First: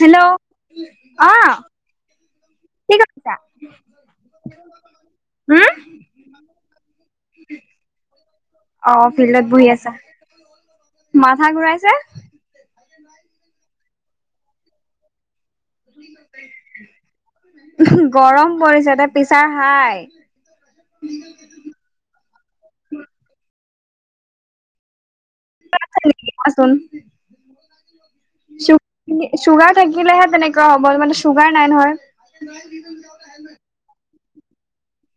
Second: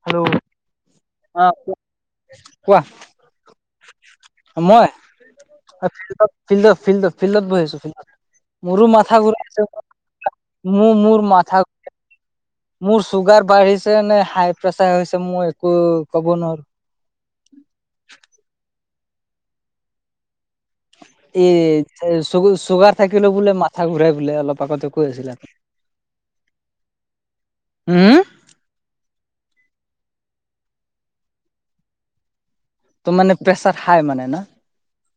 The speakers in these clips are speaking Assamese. হেল্ল'? অ'! কোৱা কৰিছা? মই, উম ফিল্ডত-ফিল্ডত, ফিল্ডত-ফিল্ডত, বহি আছোঁ, তোমাৰ। মোৰো অ মাথা ফিল্ডত ঘূৰাই আছে। বহি আছা মোৰ, মোৰ মাথা [unintelligible] মোৰ চুগাৰ বাঢ়িছে নে, হাই প্ৰেছাৰ হৈছে? মই একো ক'ব নোৱাৰো [unintelligible] গৰম পৰিছে দে, প্ৰেছাৰ হাই। ইয়ে, চুগ, চুগাৰ থাকিলও বোলে, মাথা ঘূৰাই বোলে, অলপ আগতে কৈ আছিলা। [unintelligible] কোৱাচোন? উম! চু, চুগাৰ থাকিলেহে তেনেকুৱা হ'ব। মানে, চুগাৰ নাই নহয়। তো মানে, প্ৰেছাৰ হাই মানে ন'?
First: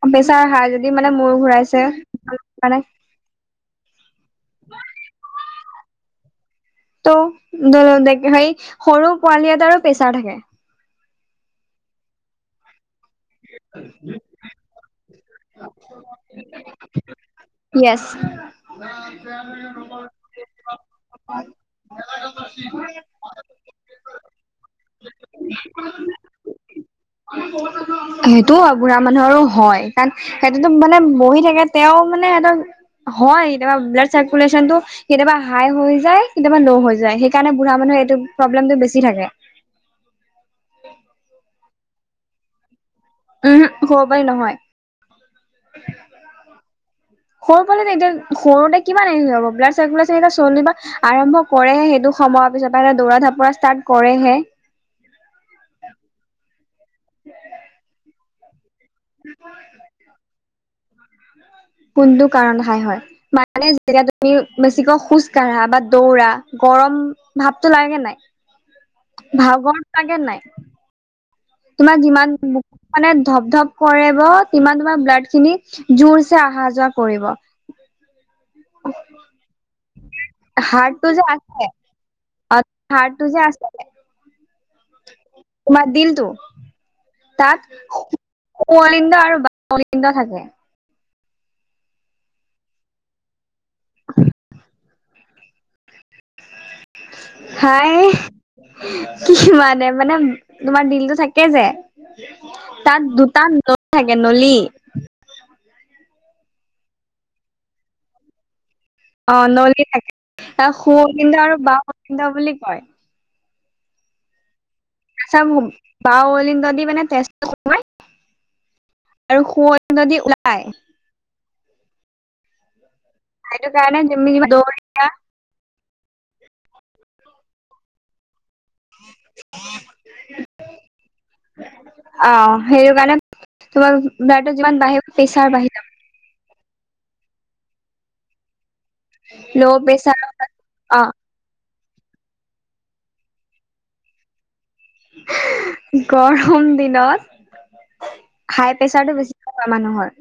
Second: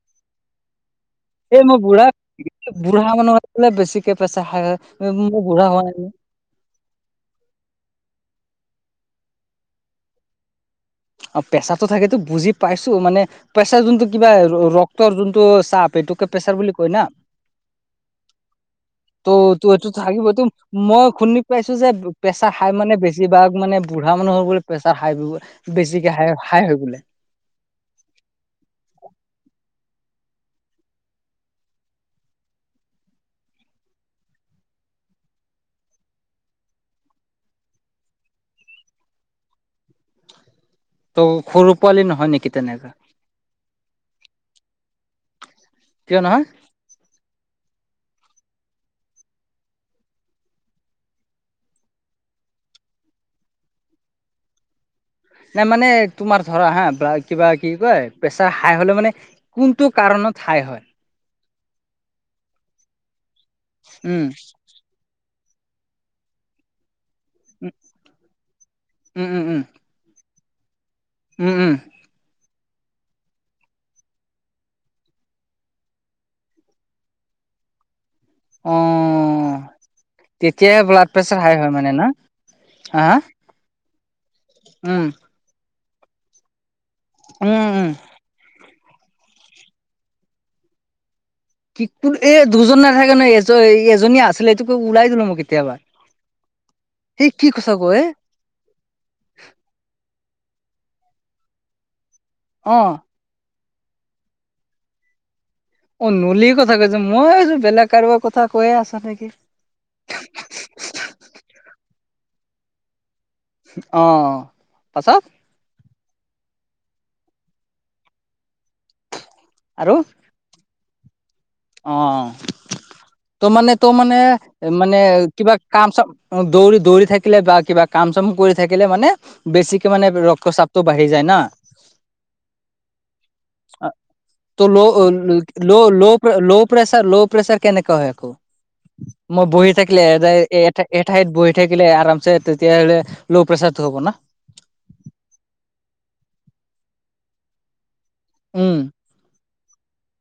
প্ৰেছাৰ হাই যদি মানে, মূৰ এই মই ঘূৰাইছে। বুঢ়া মানে, বুঢ়া মানুহৰ বোলে, বেছিকে প্ৰেছাৰ হাই হয়। মই বুঢ়া হোৱা নাই, নহয়। ত' ধৰি ল', সেই, সৰু পোৱালি এটাৰো প্ৰেছাৰ থাকে। অ'! প্ৰেছাৰতো থাকেতো, বুজি পাইছোঁ! মানে, প্ৰেছাৰ যোনটো, কিবা ৰক্তৰ যোনটো চাপ, এইটোকে প্ৰেছাৰ বুলি কয় না? য়েছ। ত' এইটো থাকিবতো, মই শুনি পাইছোঁ যে, প্ৰেছাৰ হাই মানে, বেছি বেছিভাগ মানে, বুঢ়া মানুহৰ বোলে, প্ৰেছাৰ হাই [unintelligible] বেছিকে, হাই-হাই হৈ বোলে। সেইটোও হয়! বুঢ়া মানুহৰো হয়। কাৰণ সেইটোতো মানে, বহি থাকে। তেওঁ মানে, এটা, হয়! কেতিয়াবা ব্লাড চাৰ্কুলেশ্যনটো। কেতিয়াবা, হাই হৈ যায়, কেতিয়াবা ল' হৈ যায়। সেইকাৰণে, বুঢ়া মানুহে, এইটো প্ৰব্লেমটো, বেছি থাকে। ত' সৰু পোৱালি নহয়, নেকি তেনেকা? ওহোঁ! সৰু পোৱালি নহয়। কিয় নহয়? সৰু পোৱালি এতিয়া, সৰুতে কিমান ব্লাড চাৰ্কুলেশ্যন এতিয়া, চলিবা। আৰম্ভ কৰেহে, সেইটো সময়ৰ পিছৰ পৰা। দৌৰা, ঢাপৰা ষ্টাৰ্ট কৰেহে। তাৰ মানে তোমাৰ ধৰা হা কিবা কি কয় প্ৰেছাৰ হাই হ'লে মানে কোনটো কাৰণত? হাই হয়। কোনটো কাৰণ হাই হয়? মানে যেতিয়া উম তুমি বেছিকৈ খোজ কাঢ়া, বা দৌৰা গৰম ভাৱটো লাগে নাই? উম উম উম ভাগৰটো লাগে নাই? উম, উম। তোমাৰ যিমান বু মানে ধপ, ধপ কৰেব তিমান তোমাৰ ব্লাড খিনি জোৰচে অহা যোৱা কৰিব। [inaudible] অ'। তেতিয়াই হাৰ্টটো ব্লাড যে প্ৰেছাৰ হাই আছে হয় মানে ন হা, হা। হাৰ্টটো যে আছে উম। তোমাৰ দিলটো উম উম তাত সোৱলিনড আৰু বালিনড থাকে। পিকটুৰ এই দুজন নাথাকে নয় এয [unintelligible] এজনী আছিলে এইটোকে ওলাই দিলো মোক কেতিয়াবা, সেই কি কথা হাই কয়ে। কি মানে, মানে তোমাৰ দিলটো থাকে যে অ তাত দুটা নলী থাকে নলী। অ', নলীৰ কথা কৈছা মই ভাবিছো বেলেগ কাৰোবাৰ কথা কৈয়ে আছ নেকি। অ', নলী থাকে তাক সু অগন্দ আৰু বাহ অগন্দ বুলি কয়। অ', পাছত। চব বাওঁ অলিণ্ড যদি মানে তেজোমাই [unintelligible] আৰু সো অলিণ্ড দি ওলাই। অ', তো সেইটো মানে তো কাৰণে মানে তুমি ম মানে দৌৰিলা কিবা কাম চ দৌৰি দৌৰি থাকিলে বা কিবা কাম চাম কৰি থাকিলে মানে বেছিকে মানে ৰক্তচাপটো বাঢ়ি যায় না। অ', সেইটো কাৰণে তোমাৰ ব্লাডত যিমান বাঢ়িব লো, প্ৰেছাৰ বাঢ়ি লো, যাব লো। ল' প্ৰেছাৰ ল' প্ৰেছাৰ কেনেকা হয় আকৌ মই বহি ল' থাকিলে এ প্ৰেছাৰ অ', এ ঠাইত বহি থাকিলে আৰামছে তেতিয়াহলে ল' প্ৰেচাৰতটো হ'ব না। গৰম দিনত হাই উম প্ৰেচাৰটো বেছি মানুহৰ।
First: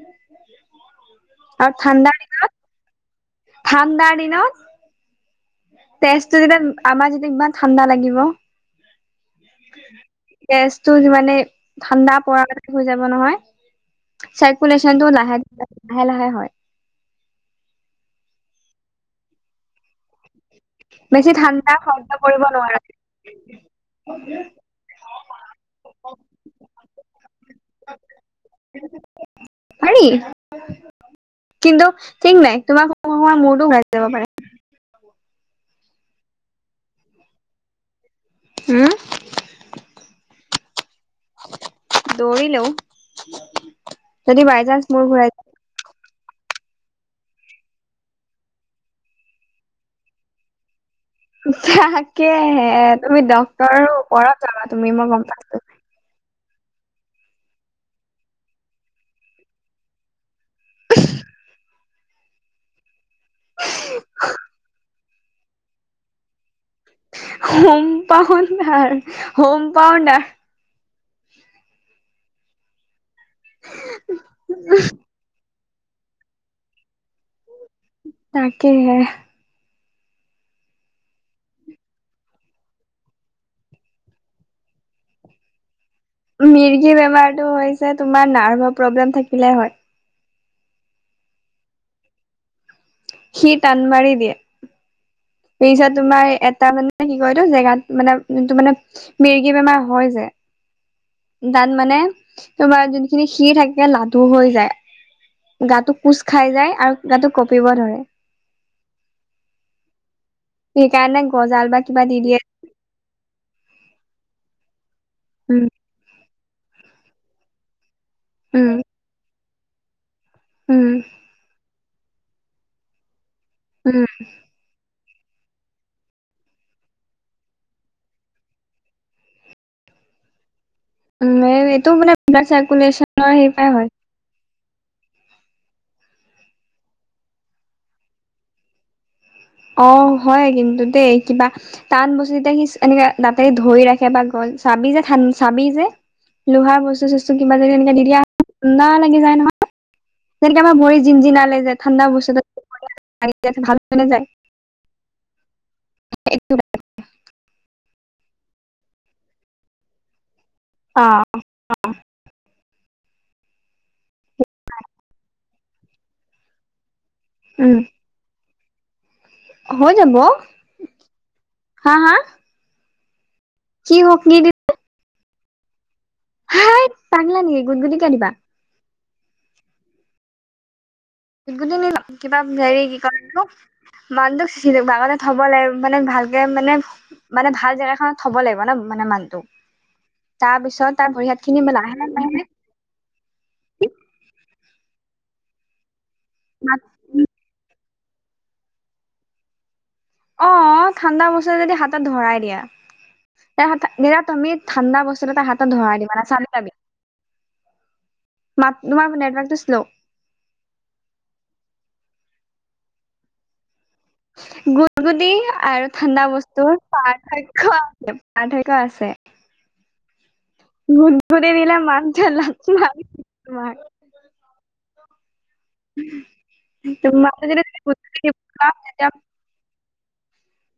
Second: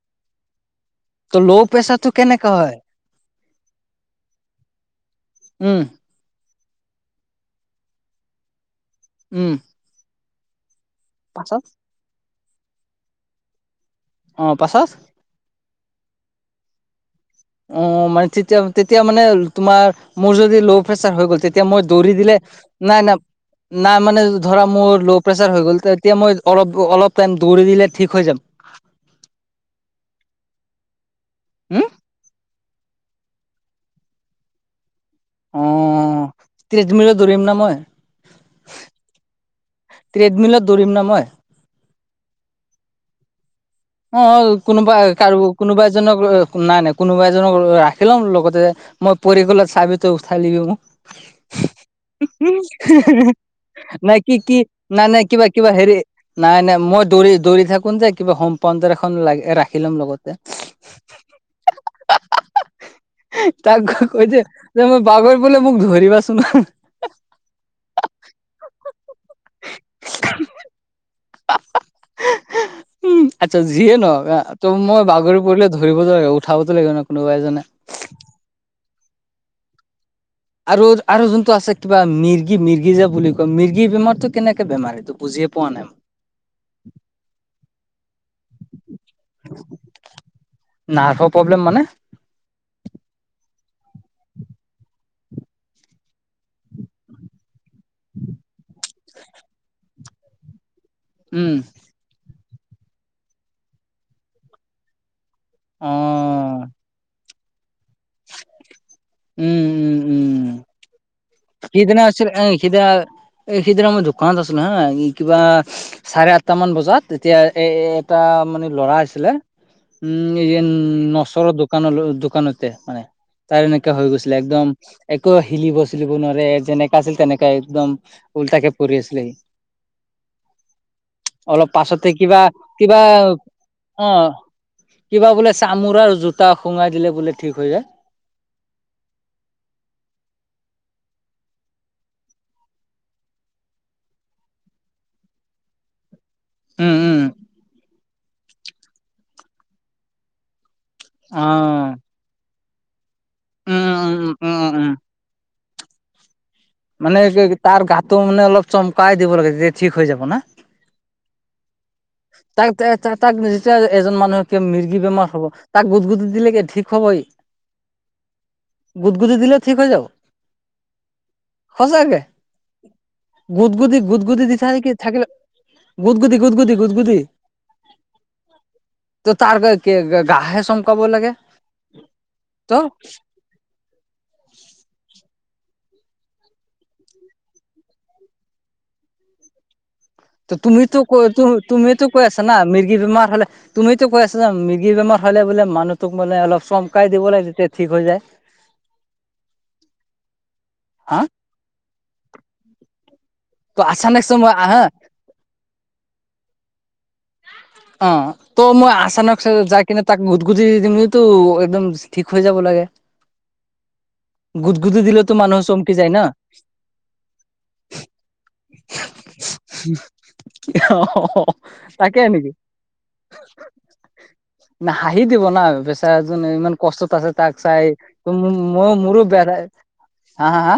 তো ল' প্ৰেছাৰটো কেনেকা হয়? ঠাণ্ডা দিনত উম। তেজটো যেতিয়া আমাৰ যেতিয়া ইমান ঠাণ্ডা লাগিব উম। গেছটো যিমানে পাছত ঠাণ্ডা পৰি হৈ যাব নহয় অ পাছত চাৰ্কুলেশ্যন টো লাহে, লাহে, লাহে হয় অ', মানে তেতিয়া, তেতিয়া মানে তোমাৰ মোৰ যদি ল' প্ৰেচাৰ হৈ বেছি গ'ল তেতিয়া ঠাণ্ডা মই সহ্য দৌৰি দিলে কৰিব নোৱাৰা নাই নাই নাই মানে ধৰা মোৰ ল' প্ৰেছাৰ হৈ গ'ল এতিয়া মই অলপ অলপ টাইম দৌৰি দিলে ঠিক হৈ যাব। পাৰি হম কিন্তু ঠিক নাই তোমাৰ মোৱা মূৰতো ঘূৰাই যাব পাৰে। অ', ত্ৰিশ দিনিটলৈ দৌৰিম না মই। হম। ট্ৰেডমিলত দৌৰিম না মই। দৌৰিলেও যদি অ', বাই চান্স কোনোবা মূৰ ঘূৰাই কাৰো কোনোবা এজনক নাই নাই কোনোবা এজনক ৰাখি লম লগতে মই পৰি গলত চাবি তো উঠাই লিবি তাকেহে তুমি ডক্তৰৰ নাই ওপৰত কি, যাবা কি তুমি মই ন গম নাই কিবা, পাইছো। কিবা হেৰি নাই নাই, মই দৌৰি দৌৰি থাকোন যে কিবা হোম পাউণ্টাৰ এখন লগত ৰাখি ল'ম লগতে। তাক কৈ যে মই পাগৰি গলে মোক ধৰিবাচোন। Home pounder home pounder. [unintelligible] উম, আচ্ছা যিয়ে নহ'ক ত' মই বাগৰি পৰিলে ধৰিব লাগিব, উঠাব তো লাগিব ন' কোনোবা এজনে। তাকে। আৰু আৰু যোনটো আছে কিবা মিৰ্গি মিৰ্গি যে বুলি কয় মিৰ্গী বেমাৰটো কেনেকে বেমাৰ এইটো বুজিয়ে পোৱা নাই। মিৰ্গি বেমাৰটো হৈছে তোমাৰ নাৰ্ভৰ প্ৰব্লেম থাকিলে হয়। নাৰ্ভৰ প্ৰব্লেম মানে? সি টান মাৰি দিয়ে। সেই পিছত তোমাৰ এটা মানে কি কয়তো জেগাত মানে ত' মানে মিৰ্গী বেমাৰ হয় যে উম, তাত মানে তোমাৰ যোনখিনি সি থাকে লাডু হৈ যায়, গাটো কোচ খাই অ', যায় আৰু গাটো কঁপিব ধৰে। উম, উম। উম। সেইকাৰণে গজাল বা সিদিনা কিবা দি আছিল দিয়ে। এ সিদিনা এই সিদিনা মই দোকানত আছিলো হা, কিবা উম চাৰে আঠ টামান বজাত এতিয়া এ, এটা মানে উম ল'ৰা আছিলে উম, এই যে উম নচৰৰ দোকান দোকানতে মানে। তাৰ এনেককাে উম হৈ গৈছিলে, একদম একো চিলিব গুণৰে যেনেকা আছিল তেনেকাে একদম উল্টাকে পৰি আছিলে সি। উম, অলপ এইটো পাছতে মানে কিবা, ব্লাড কিবা চাৰ্কুলেশ্যনৰ হেৰি পৰাই হয়। অ' কিবা বোলে চামোৰাৰ জোতা সোঙাই দিলে বোলে ঠিক হৈ যায়। অ' হয় কিন্তু দেই কিবা টান বস্তু সি এনেকে দাতে ধৰি ৰাখে বা গল চাবি যোন চাবি যে লোহাৰ উম বস্তু উম চস্তু কিবা যদি এনেকা দি দিয়া ঠাণ্ডা লাগি যায় নহয়। যেনেকে আমাৰ ভৰি জিন অ জিনালে যে ঠাণ্ডা বস্তু ভাল উম হৈ উম নাযায়। উম, উ। [unintelligible] মানে কি তাৰ গাটো মানে অলপ চমকাই দিব লাগে তেতিয়া ঠিক হৈ যাব না? অ', অ'। তাক তাক যেতিয়া এজন মানুহে কিয় মিৰ্গী বেমাৰ হ'ব? তাক গুদগুদ দিলে কি ঠিক হ'ব ই? উম। গুদ গুদ দিলেও ঠিক হৈ যাব? হা হা সচাকে? কি গুদগুদি হওক গুদ কি গুদি দি কি থাকিলে গুদগুতি গুদগুতি হাই গুদগুতি। পাগলা নেকি গুটগুটি কিয় দিবা ত' তাৰ গাহে চমকাব লাগে। গুদগতি কিবা ত হেৰি কি কয় এইটো মানুহটোক বাগতে থ'ব লাগে মানে ভালকে মানে মানে ভাল জেগাখনত থ'ব লাগিব ন' মানে মানুহটোক। তাৰ পিছত তুমিতো তাৰ কৈ ভৰি হাত খিনি লাহে তুমিতো কৈ লাহে আছা না মিৰ্গী বেমাৰ হ'লে তুমিতো কৈ আছা যে মিৰ্গী বেমাৰ হ'লে বোলে মানুহটোক মানে অলপ চমকাই দিব লাগে তেতিয়া ঠিক হৈ যায়। অ' হা ঠাণ্ডা বস্তু যদি হাতত ধৰাই দিয়া ত আচানক চ তুমি মই আহা ঠাণ্ডা বস্তু আচলতে হাতত ধৰাই দিবাে চালি যাবি অ' মাত ত' মই তোমাৰ আচানক নেটৱৰ্কটো শ্ল' যাই কিনে তাক গুটগতি দিম একদম ঠিক হৈ যাব লাগে। গুদগুদি দিলেতো মানুহ আৰু চমকি যায় ন ঠাণ্ডা বস্তুৰ পাৰ্থক্য আছে, পাৰ্থক্যয় আছে। অ' গুদগুদি দিলে তাকে মানুহটোৱে নেকি? লাত মাৰি তোমাৰ হাঁহি দিব না। বেচাৰা জনে ইমান কষ্টত আছে, তোমাক তাক যদি চাই, গুদগুদি দিব ত যাওঁ মই তেতিয়া মোৰো বে হা হা হা?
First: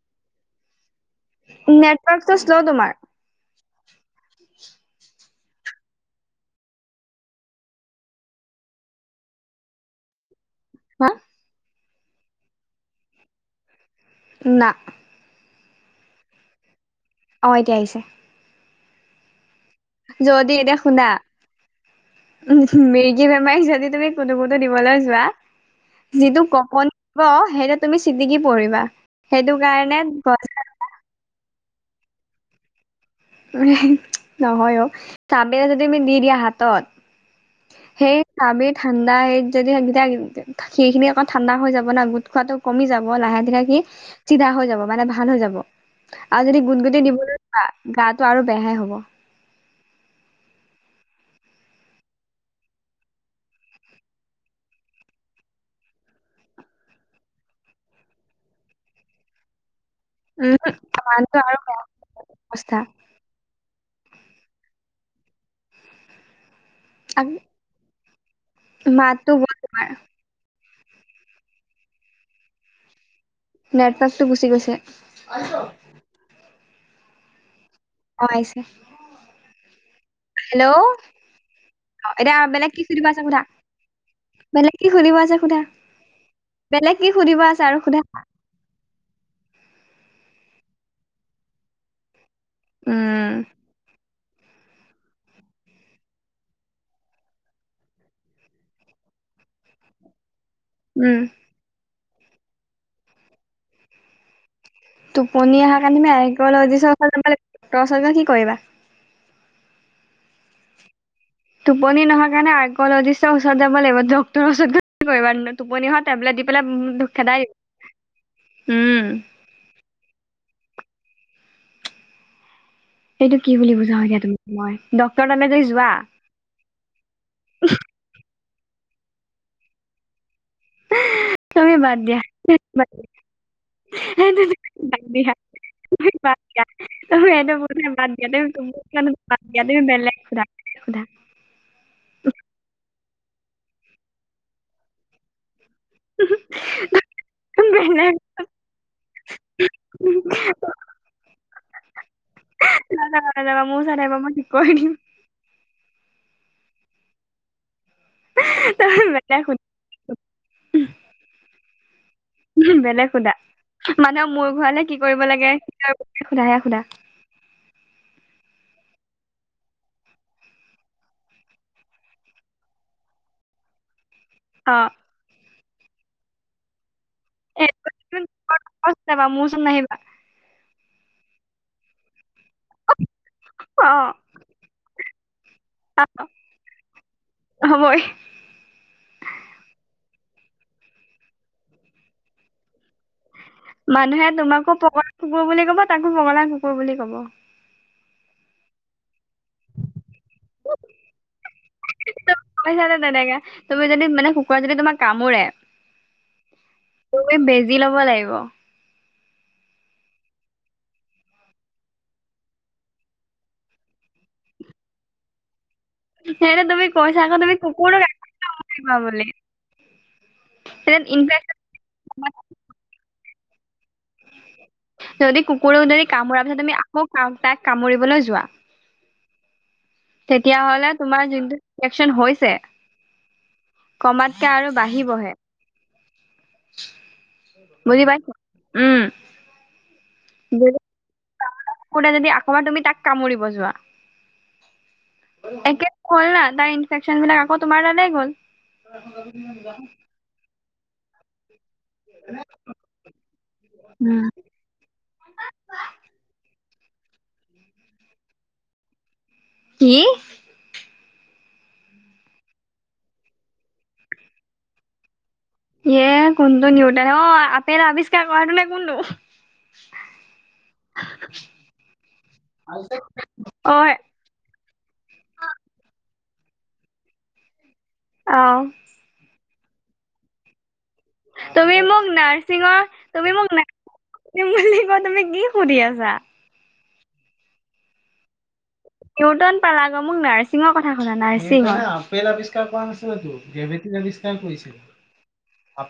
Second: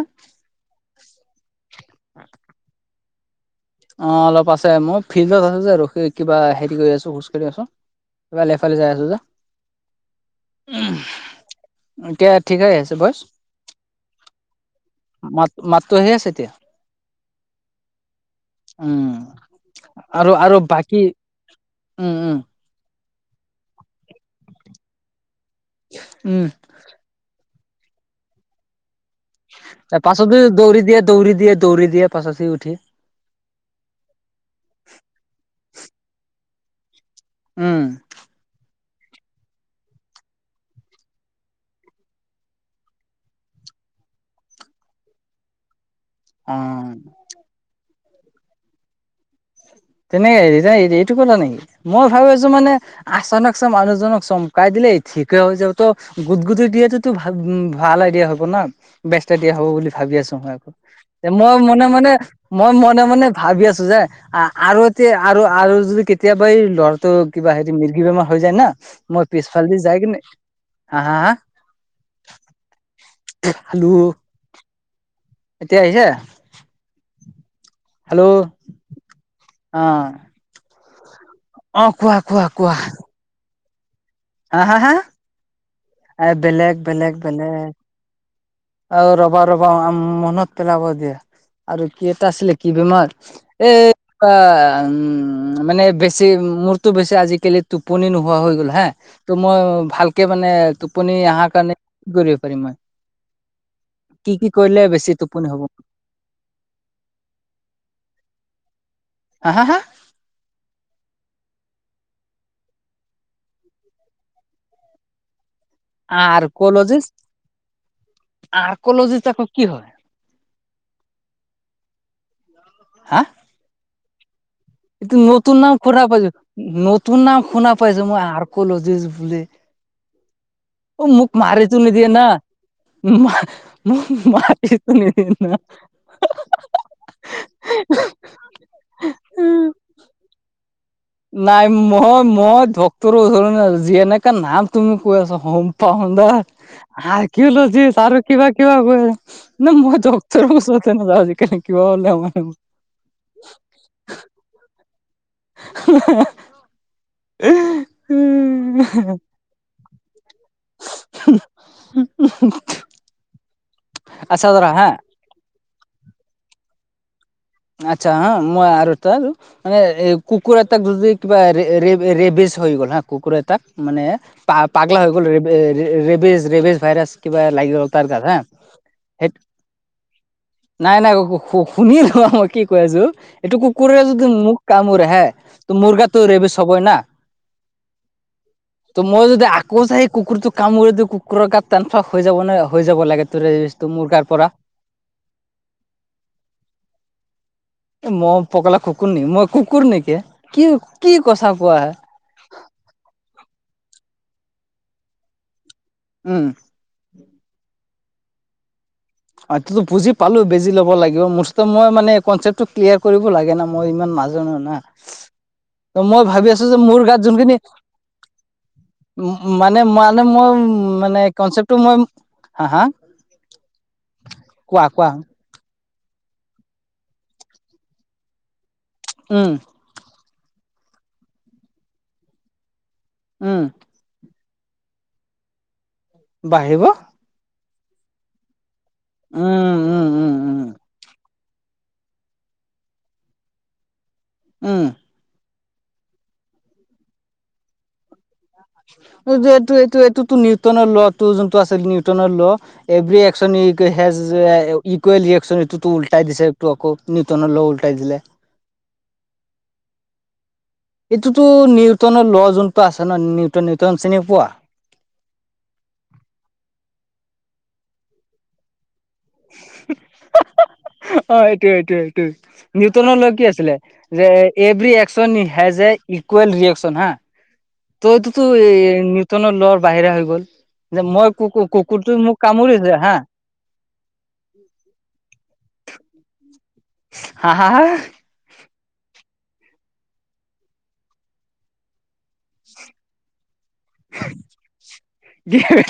নেটৱৰ্কটো শ্ল' তোমাৰ। অ' অলপ আছে, মই ফিল্ডত আছো যে, আৰু কিবা হেৰি কৰি আছো খোজ কাঢ়ি আছো। বাল এফালে যাই আছো। [inaudible] উ এতিয়া ঠিকেই আছে বছ। না। মাত মাত টো আহি আছে এতিয়া? অ' এতিয়া আহিছে। উম, আৰু যদি আৰু বাকী উম উম উ মিৰ্গী বেমাৰীক যদি তুমি কুতো কুটো দিবলৈ যোৱা। যিটো উম কপনি দিব, সেইটো তুমি চিটিকি পৰিবা, সেইটো কাৰণে পাছতো গছ দৌৰি দিয় দৌৰি দিয়ে, দৌৰি দিয়ে পাছি উঠি। উ নহয় অ', কাপে যদি তুমি দি দিয়া হাতত, উম সেই আমি ঠাণ্ডা হত যদি এতিয়া সেইখিনি আকৌ ঠাণ্ডা হৈ যাব না গোট খোৱাটো কমি যাব, লাহে ধাহে সি চিধা হৈ যাব মানে ভাল হৈ যাব। আৰু যদি গুট অ গুট দিবলৈ জোৱা, গাটো আৰু বেয়াহে হ'ব। তেনেকে হেৰি এইটো ক'লা নেকি, মই ভাবো আছো মানে আচানকছে মানুহজনক চমকাই দিলেই, ঠিকে হৈ যাব তো গোট গুট দিয়েতো টো ভাল উ ভাল আইদিয়া হ'ব ন, বেষ্ট আইদিয়া হ'ব বুলি ভাবি আছো হয়, উম আকৌ যে মানুহটো মই আৰু বেয়া মনে মনে মই অৱস্থা মনে মনে ভাবি আছো, যে আ আৰু এতিয়া আৰু আৰু যদি কেতিয়াবা এই লৰ তো আ- কিবা হেৰি মৰ্গী বেমাৰ হৈ যায় না, মই মাতটো গ'ল পিছফালে দি তোমাৰ যাই কিনে হা হা হা? হেল্ল' নেটৱ্কটো গুচি গৈছে। এতিয়া আহিছে? হেল্ল' অ' আহিছে, অ হেল্ল' অ কোৱা এতিয়া কোৱা বেলেগ কোৱা কি চু [unintelligible] আছা সোধা। হা বেলেগ হা কি হা সুধিব আছে সোধা, বেলেগ কি সুধিব আছে আৰু সুধা। আৰু ৰবা ৰবা আম মনত পেলাব দিয়া। আৰু কি এটা আছিলে কি বেমাৰ, উম এই অ' উম মানে বেছি মোৰতো বেছি আজিকালি টোপনি নোহোৱা হৈ গ'ল হা। ত' মই ভালকে মানে টোপনি উম অহাৰ কাৰণে কৰিব পাৰিম মই, কি কি কৰিলে বেছি টোপনি অহাৰ কাৰণে আৰ্কলজিষ্টৰ ওচৰত, ডৰ ওচৰত কি কৰিবা। হা হা হা? টোপনি নহয় কাৰণে আৰ্কলজিষ্টৰ ওচৰত যাব লাগিব, ডক্তটৰ ওচৰত কি কৰিবা? টোপনি অহা টেবলেট দি পেলাই ধ আৰ্কলজিষ্ট তোক, খেদাই দ উম, আৰ্কলজিষ্ট তোক আকৌ কি হয়? হা এইটো কি বুলি বুজা হয় দিয়া তুমি মই এইটো ডক্টৰ তালৈ নতুন যদি নাম যোৱা শুনা পাইছো, নতুন নাম শুনা পাইছো মই আৰ্কলজিষ্ট বুলি। অ মোক তুমি মাৰিতো বাদ নিদিয়ে দিয়া, না বাদ, দা মা মোক [unintelligible] স মাৰিতো বাদ নিদিয়ে দিয়া। ব দিয়া তুমি এইটো বে বাদ দিয়া, তুমি তম বাদ না দিয়া তুমি বেলেগু সোধা। নাই মই, মই ডক্তৰৰ ওচৰছো নাযাও যেনেকাে নাম তুমি কৈ আছা, হম। [unintelligible] আৰ্কলজিষ্টৰ বেলেগ আৰু কিবা কিবা কৈ আছা। ন মই ডক্তৰ ওচৰতে নাযাওঁ যেখণ কিবা হলে মোৰ। না-না-নাযাবা মোৰ ওচত আহিবা মই ঠিক কৰি দিম। [inaudible] [unintelligible] [inaudible] বেলেগ সোদা, মানুহক আচ্ছা মোৰ ধৰা ঘূৰালে হা কি কৰিব লাগে [unintelligible] সোধা হেয়া সোধা। আচ্ছা হা মই আৰু তাৰ মানে এ কুকুৰ এটাক যদি কিবা ৰে-ৰে-ৰেবিচ হৈ গ'ল হা, কুকুৰ এটাক মানে পা-পাগলা হৈ গ'ল ৰেব-ৰে-ৰেবিজ, ৰেবিজ ভাইৰাছ কিবা লাগি গ'ল তাৰ গাত হা, অ যাবা হে মোৰ ওচৰত নাহিবা নাই নাই [unintelligible] শু-শুনিলো [unintelligible] কৈ আজো, এটো কুকুৰে অ যদি মোক কামুৰে হে ত' মোৰ গাতো ৰেবিজ হ'বই না। হ'বই। ত' মই যদি আকৌ যাই কুকুৰটোক কামুৰি দিওঁ, কুকুৰৰ গাত টানফা হৈ যাব নে? হৈ যাব লাগে [unintelligible] মানুহে পৰা তোমাকো [unintelligible] কুকুৰ বুলি ক'ব, তাকো পগলা কুকুৰ বুলি ক'ব। এ ম পগলা কুকুৰ নেকি, মই কুকুৰ নেকি? কি, কি কচা কোৱা হে। কৈছা যে তেনেকে। তুমি যদি মানে কুকুৱে যদি তোমাক কামুৰে উ। উই বেজি ল'ব লাইব। অ' এটোতো বুজি পালোঁ বেজি ল'ব লাগিব। মুঠতে মই মানে কনচেপ্টটো ক্লিয়াৰ কৰিব লাগে না মই ইমান মাজ জনো না। [inaudible] ত' মই ভাবি সেইটো আছোঁ যে, তুমি মোৰ কৈছা গাত আকৌ তুমি জোনখিনি কুকুৰটোক আকৌ কামুৰিবা বুলি মানে-মানে মই তেতিয়া মানে ইনফেকচন কনচেপ্টো মই, হা হা? কোৱা কোৱা যদি কুকুৰ যদি কামুৰা পিছত তুমি আকৌ তা-তাক কামুৰিবলৈ যোৱা উ। তেতিয়া হ'লে তোমাৰ জিনটোত [unintelligible] হৈছে। উ। কমাতকে আৰু বাঢ়িবহে। বাঢ়িব? বুজি পাইছ, উ। উ। [unintelligible] শুনে যদি আকৌ বাৰ তুমি তাক কামুৰিব যোৱা। উ। একে অল না তাৰ ইনফেক্যনবিলাক আকৌ তোমাৰ তালেই গ'ল। [unintelligible] এইটো, এইটো, এইটো তোৰ নিউটনৰ ল' তো জোনটো আছিল নিউটনৰ law. Every action [unintelligible] has um, a equal reaction এইটোতো উল্টাই দিছে, এটো আকৌ নিউটনৰ ল' উল্টাই দিলে। কি? এটোতো নিউটনৰ ল' জোনটো আছে ন, নিউটন, নিউটন চিনি পোৱা? ইয়ে কোনটো নিউটন অ', আপেল আৱিষ্কাৰ কৰাটো নে কোনটো? অ' এইটো, এইটো, এইটো। নিউটনৰ ল' কি অ আছিলে? যে every action has a equal reaction হা। ত' অ এটোতো এ নিউতনৰ ল'ৰ বাহিৰা হৈ গ'ল। যে মই তুমি কু-কু-কু-কুৰটোৱে মোক নাৰ্ছিঙৰ কামুৰিজে হা। তুমি মোক [unintelligible] তুমি কি সুধি আছা? হা হা হা? নিউটন পালাগৈ, মোক নাৰ্ছিঙৰ কথা শুনা নাৰ্ছিঙৰ। নিউটনে আপেল আৱিষ্কাৰ কৱা নাছিলেটো, গ্ৰেভি তি আৱিষ্কাৰ কৰিছিল।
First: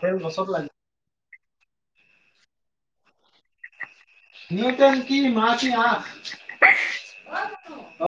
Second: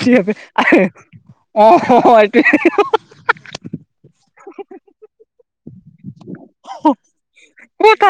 কি গছত লাগি [inaudible] অ' হ হ এইটোৱে। নিউটন কি [unintelligible] [inaudible]